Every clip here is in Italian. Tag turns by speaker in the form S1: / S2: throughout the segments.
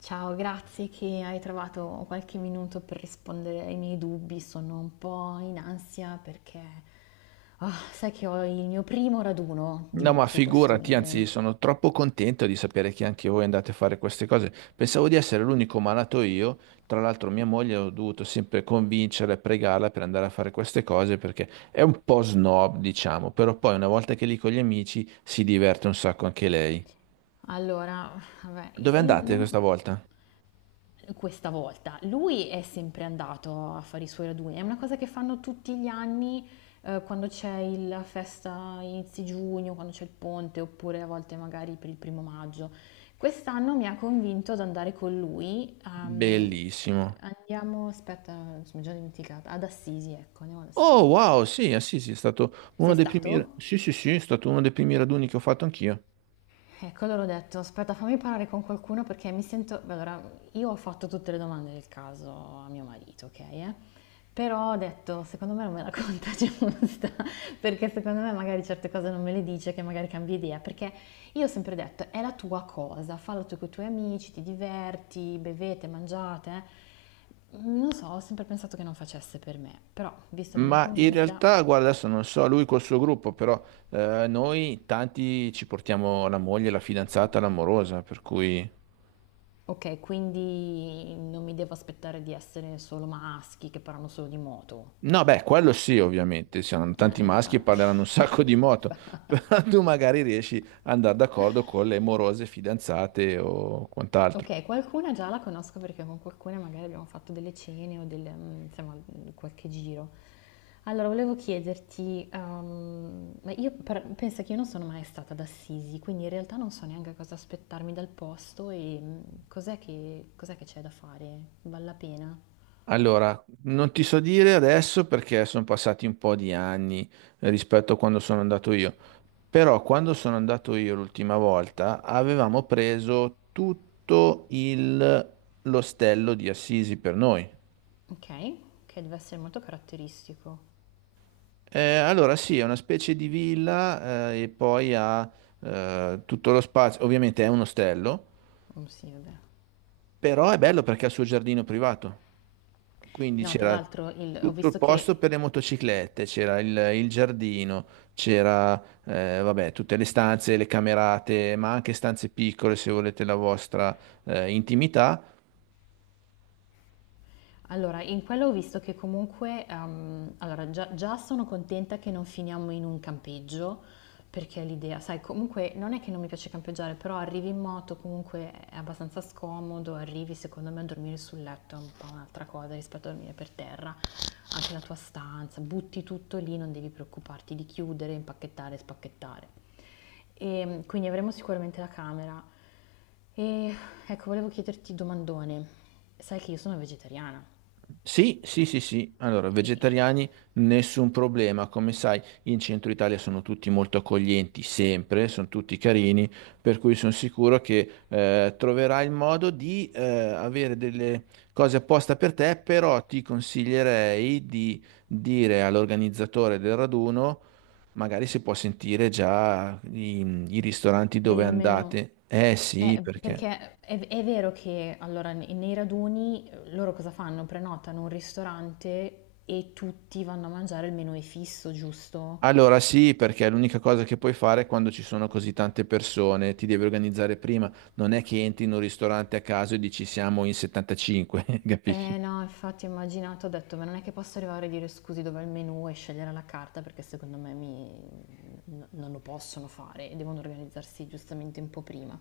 S1: Ciao, grazie che hai trovato qualche minuto per rispondere ai miei dubbi. Sono un po' in ansia perché sai che ho il mio primo raduno di
S2: No, ma
S1: moto questo
S2: figurati, anzi,
S1: mese.
S2: sono troppo contento di sapere che anche voi andate a fare queste cose. Pensavo di essere l'unico malato io. Tra l'altro, mia moglie ho dovuto sempre convincere e pregarla per andare a fare queste cose perché è un po' snob, diciamo, però poi una volta che è lì con gli amici si diverte un sacco anche lei.
S1: Allora, vabbè,
S2: Dove
S1: io
S2: andate
S1: non.
S2: questa volta?
S1: Questa volta lui è sempre andato a fare i suoi raduni, è una cosa che fanno tutti gli anni, quando c'è la festa inizio giugno, quando c'è il ponte, oppure a volte magari per il primo maggio. Quest'anno mi ha convinto ad andare con lui.
S2: Bellissimo.
S1: Andiamo, aspetta, mi sono già dimenticata, ad Assisi, ecco, andiamo ad
S2: Oh,
S1: Assisi.
S2: wow, sì, sì, sì, è stato uno
S1: Sei
S2: dei primi...
S1: stato?
S2: Sì, sì, sì, è stato uno dei primi raduni che ho fatto anch'io.
S1: Ecco, allora ho detto, aspetta, fammi parlare con qualcuno perché mi sento. Beh, allora, io ho fatto tutte le domande del caso a mio marito, ok? Eh? Però ho detto, secondo me non me la conta giusta, perché secondo me magari certe cose non me le dice, che magari cambia idea, perché io ho sempre detto, è la tua cosa, fallo tu con i tuoi amici, ti diverti, bevete, mangiate. Eh? Non so, ho sempre pensato che non facesse per me, però visto che mi ha
S2: Ma in
S1: convinta.
S2: realtà, guarda, adesso non so lui col suo gruppo, però noi tanti ci portiamo la moglie, la fidanzata, l'amorosa, per cui...
S1: Okay, quindi non mi devo aspettare di essere solo maschi che parlano solo di moto.
S2: No, beh, quello sì, ovviamente, siamo tanti maschi e
S1: Infatti.
S2: parleranno un sacco di moto, però tu magari riesci ad andare d'accordo con le morose fidanzate o quant'altro.
S1: Okay, qualcuna già la conosco perché con qualcuna magari abbiamo fatto delle cene o delle, insomma, qualche giro. Allora volevo chiederti, ma io per pensa che io non sono mai stata ad Assisi, quindi in realtà non so neanche cosa aspettarmi dal posto e, cos'è che c'è da fare? Val la pena?
S2: Allora, non ti so dire adesso perché sono passati un po' di anni rispetto a quando sono andato io, però quando sono andato io l'ultima volta avevamo preso tutto l'ostello di Assisi per noi.
S1: Okay, che deve essere molto caratteristico.
S2: Allora sì, è una specie di villa e poi ha tutto lo spazio, ovviamente è un ostello,
S1: Oh, sì, vabbè.
S2: però è bello perché ha il suo giardino privato. Quindi
S1: No, tra
S2: c'era
S1: l'altro ho
S2: tutto il
S1: visto
S2: posto
S1: che.
S2: per le motociclette, c'era il giardino, c'era vabbè, tutte le stanze, le camerate, ma anche stanze piccole se volete la vostra intimità.
S1: Allora, in quello ho visto che comunque, allora già sono contenta che non finiamo in un campeggio, perché l'idea, sai, comunque non è che non mi piace campeggiare, però arrivi in moto, comunque è abbastanza scomodo, arrivi secondo me a dormire sul letto è un po' un'altra cosa rispetto a dormire per terra, anche la tua stanza, butti tutto lì, non devi preoccuparti di chiudere, impacchettare, spacchettare. E, quindi avremo sicuramente la camera. E ecco, volevo chiederti domandone, sai che io sono vegetariana.
S2: Sì, sì, sì, sì. Allora,
S1: Eh.
S2: vegetariani, nessun problema. Come sai, in centro Italia sono tutti molto accoglienti, sempre, sono tutti carini, per cui sono sicuro che troverai il modo di avere delle cose apposta per te, però ti consiglierei di dire all'organizzatore del raduno, magari se può sentire già i ristoranti
S1: Per
S2: dove
S1: il meno.
S2: andate. Eh sì, perché...
S1: Perché è vero che allora nei raduni, loro cosa fanno? Prenotano un ristorante e tutti vanno a mangiare il menù è fisso, giusto?
S2: Allora sì, perché è l'unica cosa che puoi fare quando ci sono così tante persone, ti devi organizzare prima, non è che entri in un ristorante a caso e dici siamo in 75, capisci?
S1: Eh no, infatti ho immaginato, ho detto: "Ma non è che posso arrivare e dire: "Scusi, dov'è il menù?" E scegliere la carta perché secondo me mi n non lo possono fare e devono organizzarsi giustamente un po' prima.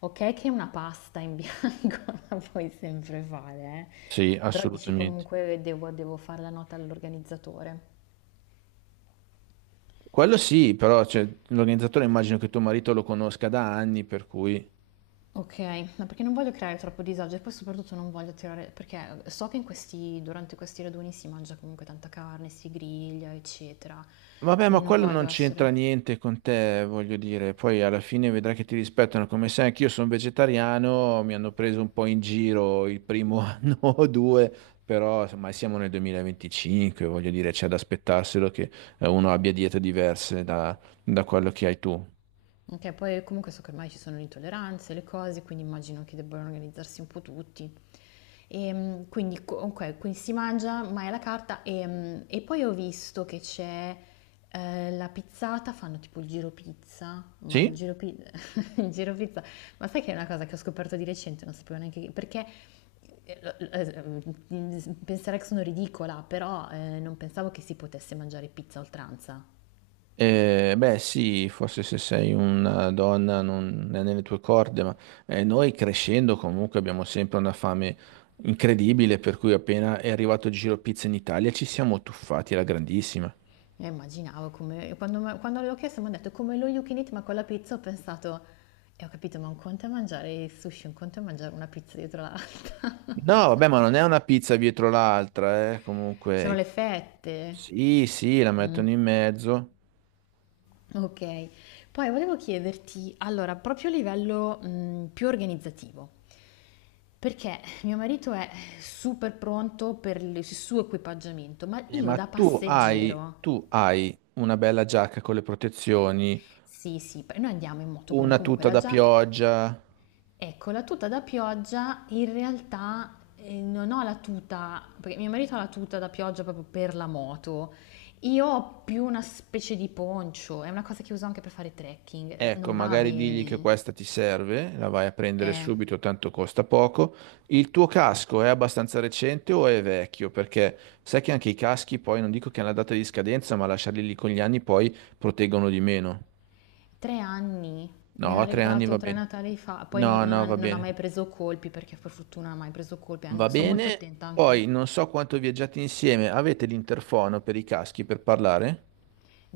S1: Okay che una pasta in bianco la puoi sempre fare,
S2: Sì,
S1: però dici
S2: assolutamente.
S1: comunque devo fare la nota all'organizzatore.
S2: Quello sì, però cioè, l'organizzatore immagino che tuo marito lo conosca da anni, per cui...
S1: Okay, ma perché non voglio creare troppo disagio e poi soprattutto non voglio tirare perché so che in questi durante questi raduni si mangia comunque tanta carne, si griglia, eccetera,
S2: Vabbè, ma
S1: quindi non
S2: quello non
S1: voglio
S2: c'entra
S1: essere.
S2: niente con te, voglio dire. Poi alla fine vedrai che ti rispettano. Come sai, anch'io sono vegetariano, mi hanno preso un po' in giro il primo anno o due, però insomma siamo nel 2025, voglio dire, c'è da aspettarselo che uno abbia diete diverse da quello che hai tu.
S1: Ok, poi comunque so che ormai ci sono le intolleranze, le cose, quindi immagino che debbano organizzarsi un po' tutti. E, quindi, ok, quindi si mangia, ma è alla carta. E, e poi ho visto che c'è la pizzata, fanno tipo il giro pizza, ma il
S2: Sì?
S1: giro, il giro pizza, ma sai che è una cosa che ho scoperto di recente, non sapevo neanche perché eh, eh, penserei che sono ridicola, però non pensavo che si potesse mangiare pizza a oltranza.
S2: Beh, sì, forse se sei una donna non è nelle tue corde, ma noi crescendo comunque abbiamo sempre una fame incredibile, per cui appena è arrivato il Giro Pizza in Italia ci siamo tuffati alla grandissima.
S1: Io immaginavo come, quando, quando l'ho chiesto mi hanno detto come lo you can eat ma con la pizza ho pensato e ho capito ma un conto è mangiare il sushi, un conto è mangiare una pizza dietro l'altra.
S2: No, vabbè, ma non è una pizza dietro l'altra,
S1: Sono
S2: comunque.
S1: le fette.
S2: Sì, sì, la
S1: Mm,
S2: mettono in mezzo.
S1: ok, poi volevo chiederti, allora, proprio a livello più organizzativo, perché mio marito è super pronto per il suo equipaggiamento, ma io
S2: Ma
S1: da passeggero.
S2: tu hai una bella giacca con le protezioni,
S1: Sì, sì, noi andiamo in moto, quindi
S2: una
S1: comunque
S2: tuta
S1: la
S2: da
S1: giacca.
S2: pioggia.
S1: Ecco, la tuta da pioggia in realtà, non ho la tuta, perché mio marito ha la tuta da pioggia proprio per la moto. Io ho più una specie di poncho, è una cosa che uso anche per fare trekking,
S2: Ecco,
S1: non va
S2: magari digli che
S1: bene.
S2: questa ti serve, la vai a prendere
S1: Eh,
S2: subito, tanto costa poco. Il tuo casco è abbastanza recente o è vecchio? Perché sai che anche i caschi poi non dico che hanno la data di scadenza, ma lasciarli lì con gli anni poi proteggono di meno.
S1: 3 anni,
S2: No,
S1: me l'ha
S2: a 3 anni
S1: regalato
S2: va
S1: tre
S2: bene.
S1: Natali fa, poi
S2: No,
S1: non, non
S2: no,
S1: ha,
S2: va
S1: non ha
S2: bene.
S1: mai preso colpi perché per fortuna non ha mai preso colpi,
S2: Va
S1: sono molto
S2: bene.
S1: attenta anche.
S2: Poi non so quanto viaggiate insieme, avete l'interfono per i caschi per parlare?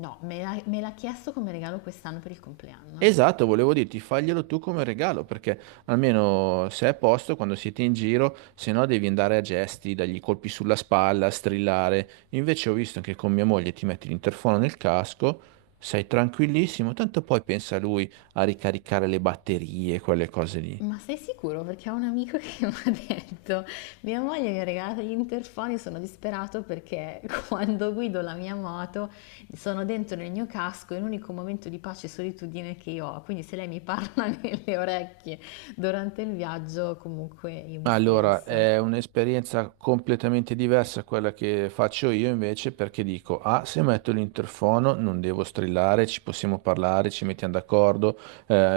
S1: No, me l'ha chiesto come regalo quest'anno per il compleanno.
S2: Esatto, volevo dirti, faglielo tu come regalo, perché almeno se è a posto, quando siete in giro, se no devi andare a gesti, dargli colpi sulla spalla, strillare. Invece ho visto che con mia moglie ti metti l'interfono nel casco, sei tranquillissimo, tanto poi pensa lui a ricaricare le batterie, quelle cose lì.
S1: Ma sei sicuro? Perché ho un amico che mi ha detto, mia moglie mi ha regalato gli interfoni, sono disperato perché quando guido la mia moto sono dentro nel mio casco, è l'unico momento di pace e solitudine che io ho, quindi se lei mi parla nelle orecchie durante il viaggio, comunque io mi
S2: Allora, è
S1: stresso.
S2: un'esperienza completamente diversa a quella che faccio io invece perché dico, ah, se metto l'interfono non devo strillare, ci possiamo parlare, ci mettiamo d'accordo,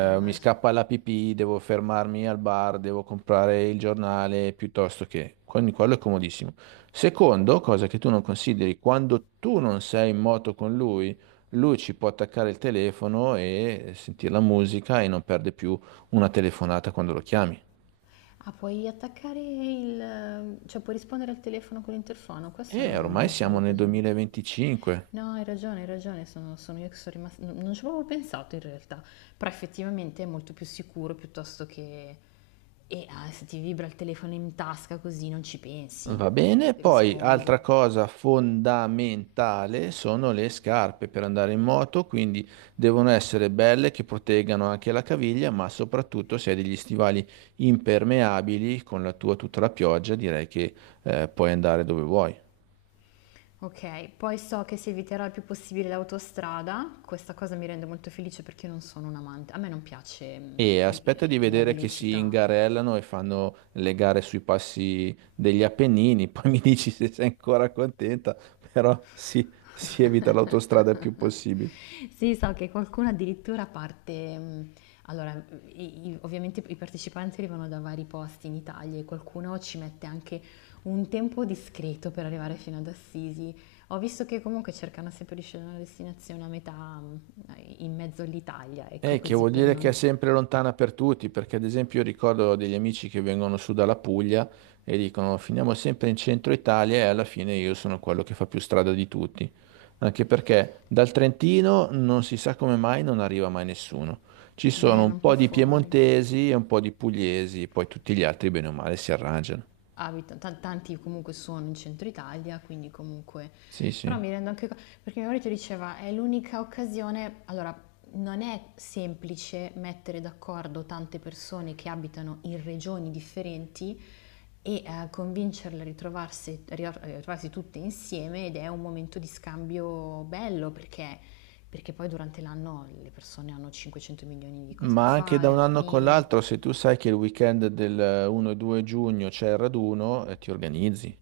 S2: mi
S1: Immagino.
S2: scappa la pipì, devo fermarmi al bar, devo comprare il giornale piuttosto che... Quindi quello è comodissimo. Secondo, cosa che tu non consideri, quando tu non sei in moto con lui, lui ci può attaccare il telefono e sentire la musica e non perde più una telefonata quando lo chiami.
S1: Ah, puoi attaccare il, cioè puoi rispondere al telefono con l'interfono, questo
S2: E
S1: non,
S2: ormai
S1: non
S2: siamo
S1: c'avevo
S2: nel
S1: presente.
S2: 2025.
S1: No, hai ragione, sono io che sono rimasta, non ci avevo pensato in realtà, però effettivamente è molto più sicuro piuttosto che. E se ti vibra il telefono in tasca così non ci pensi,
S2: Va bene, poi
S1: rispondi.
S2: altra cosa fondamentale sono le scarpe per andare in moto, quindi devono essere belle che proteggano anche la caviglia, ma soprattutto se hai degli stivali impermeabili con la tua tutta la pioggia, direi che puoi andare dove vuoi.
S1: Ok, poi so che si eviterà il più possibile l'autostrada, questa cosa mi rende molto felice perché io non sono un amante, a me non piace,
S2: E aspetta di
S1: la
S2: vedere che si
S1: velocità.
S2: ingarellano e fanno le gare sui passi degli Appennini, poi mi dici se sei ancora contenta, però sì, si evita l'autostrada il più possibile.
S1: Sì, so che qualcuno addirittura parte, allora, ovviamente i partecipanti arrivano da vari posti in Italia e qualcuno ci mette anche un tempo discreto per arrivare fino ad Assisi. Ho visto che comunque cercano sempre di scegliere una destinazione a metà, mh, in mezzo all'Italia, ecco
S2: Che
S1: così
S2: vuol
S1: per
S2: dire che è
S1: non.
S2: sempre lontana per tutti, perché ad esempio io ricordo degli amici che vengono su dalla Puglia e dicono finiamo sempre in centro Italia e alla fine io sono quello che fa più strada di tutti. Anche perché dal Trentino non si sa come mai non arriva mai nessuno. Ci sono
S1: Beh,
S2: un
S1: un po'
S2: po' di
S1: fuori.
S2: piemontesi e un po' di pugliesi, poi tutti gli altri bene o male si arrangiano.
S1: Abitano, tanti comunque sono in centro Italia, quindi comunque.
S2: Sì, sì.
S1: Però mi rendo anche conto, perché mio marito diceva, è l'unica occasione, allora non è semplice mettere d'accordo tante persone che abitano in regioni differenti e convincerle a ritrovarsi tutte insieme ed è un momento di scambio bello perché, poi durante l'anno le persone hanno 500 milioni di cose da
S2: Ma anche da
S1: fare,
S2: un
S1: la
S2: anno con
S1: famiglia.
S2: l'altro, se tu sai che il weekend del 1 e 2 giugno c'è il raduno, ti organizzi.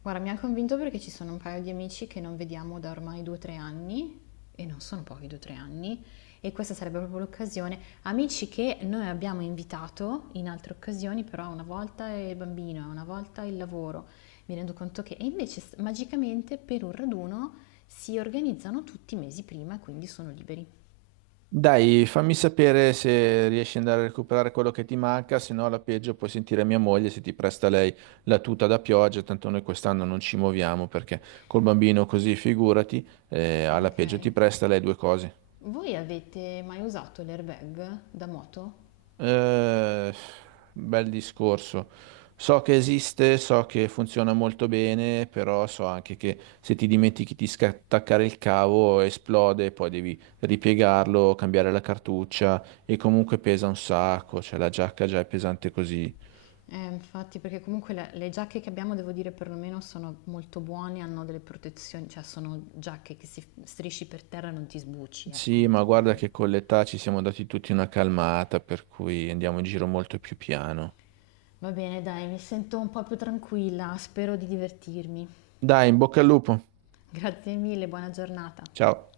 S1: Guarda, mi ha convinto perché ci sono un paio di amici che non vediamo da ormai 2 o 3 anni, e non sono pochi 2 o 3 anni, e questa sarebbe proprio l'occasione. Amici che noi abbiamo invitato in altre occasioni, però una volta è il bambino, una volta il lavoro. Mi rendo conto che, e invece magicamente per un raduno si organizzano tutti i mesi prima, e quindi sono liberi.
S2: Dai, fammi sapere se riesci ad andare a recuperare quello che ti manca, se no alla peggio puoi sentire mia moglie se ti presta lei la tuta da pioggia, tanto noi quest'anno non ci muoviamo perché col bambino così figurati,
S1: Ah,
S2: alla peggio
S1: ok.
S2: ti presta lei 2 cose.
S1: Voi avete mai usato l'airbag da moto?
S2: Eh, bel discorso. So che esiste, so che funziona molto bene, però so anche che se ti dimentichi di attaccare il cavo esplode, poi devi ripiegarlo, cambiare la cartuccia e comunque pesa un sacco, cioè la giacca già è pesante così.
S1: Infatti, perché comunque le giacche che abbiamo, devo dire, perlomeno sono molto buone, hanno delle protezioni, cioè sono giacche che si strisci per terra e non ti sbucci, ecco,
S2: Sì,
S1: non
S2: ma
S1: ti fai.
S2: guarda che con l'età ci siamo dati tutti una calmata, per cui andiamo in giro molto più piano.
S1: Va bene, dai, mi sento un po' più tranquilla, spero di divertirmi.
S2: Dai, in bocca al lupo.
S1: Grazie mille, buona giornata.
S2: Ciao.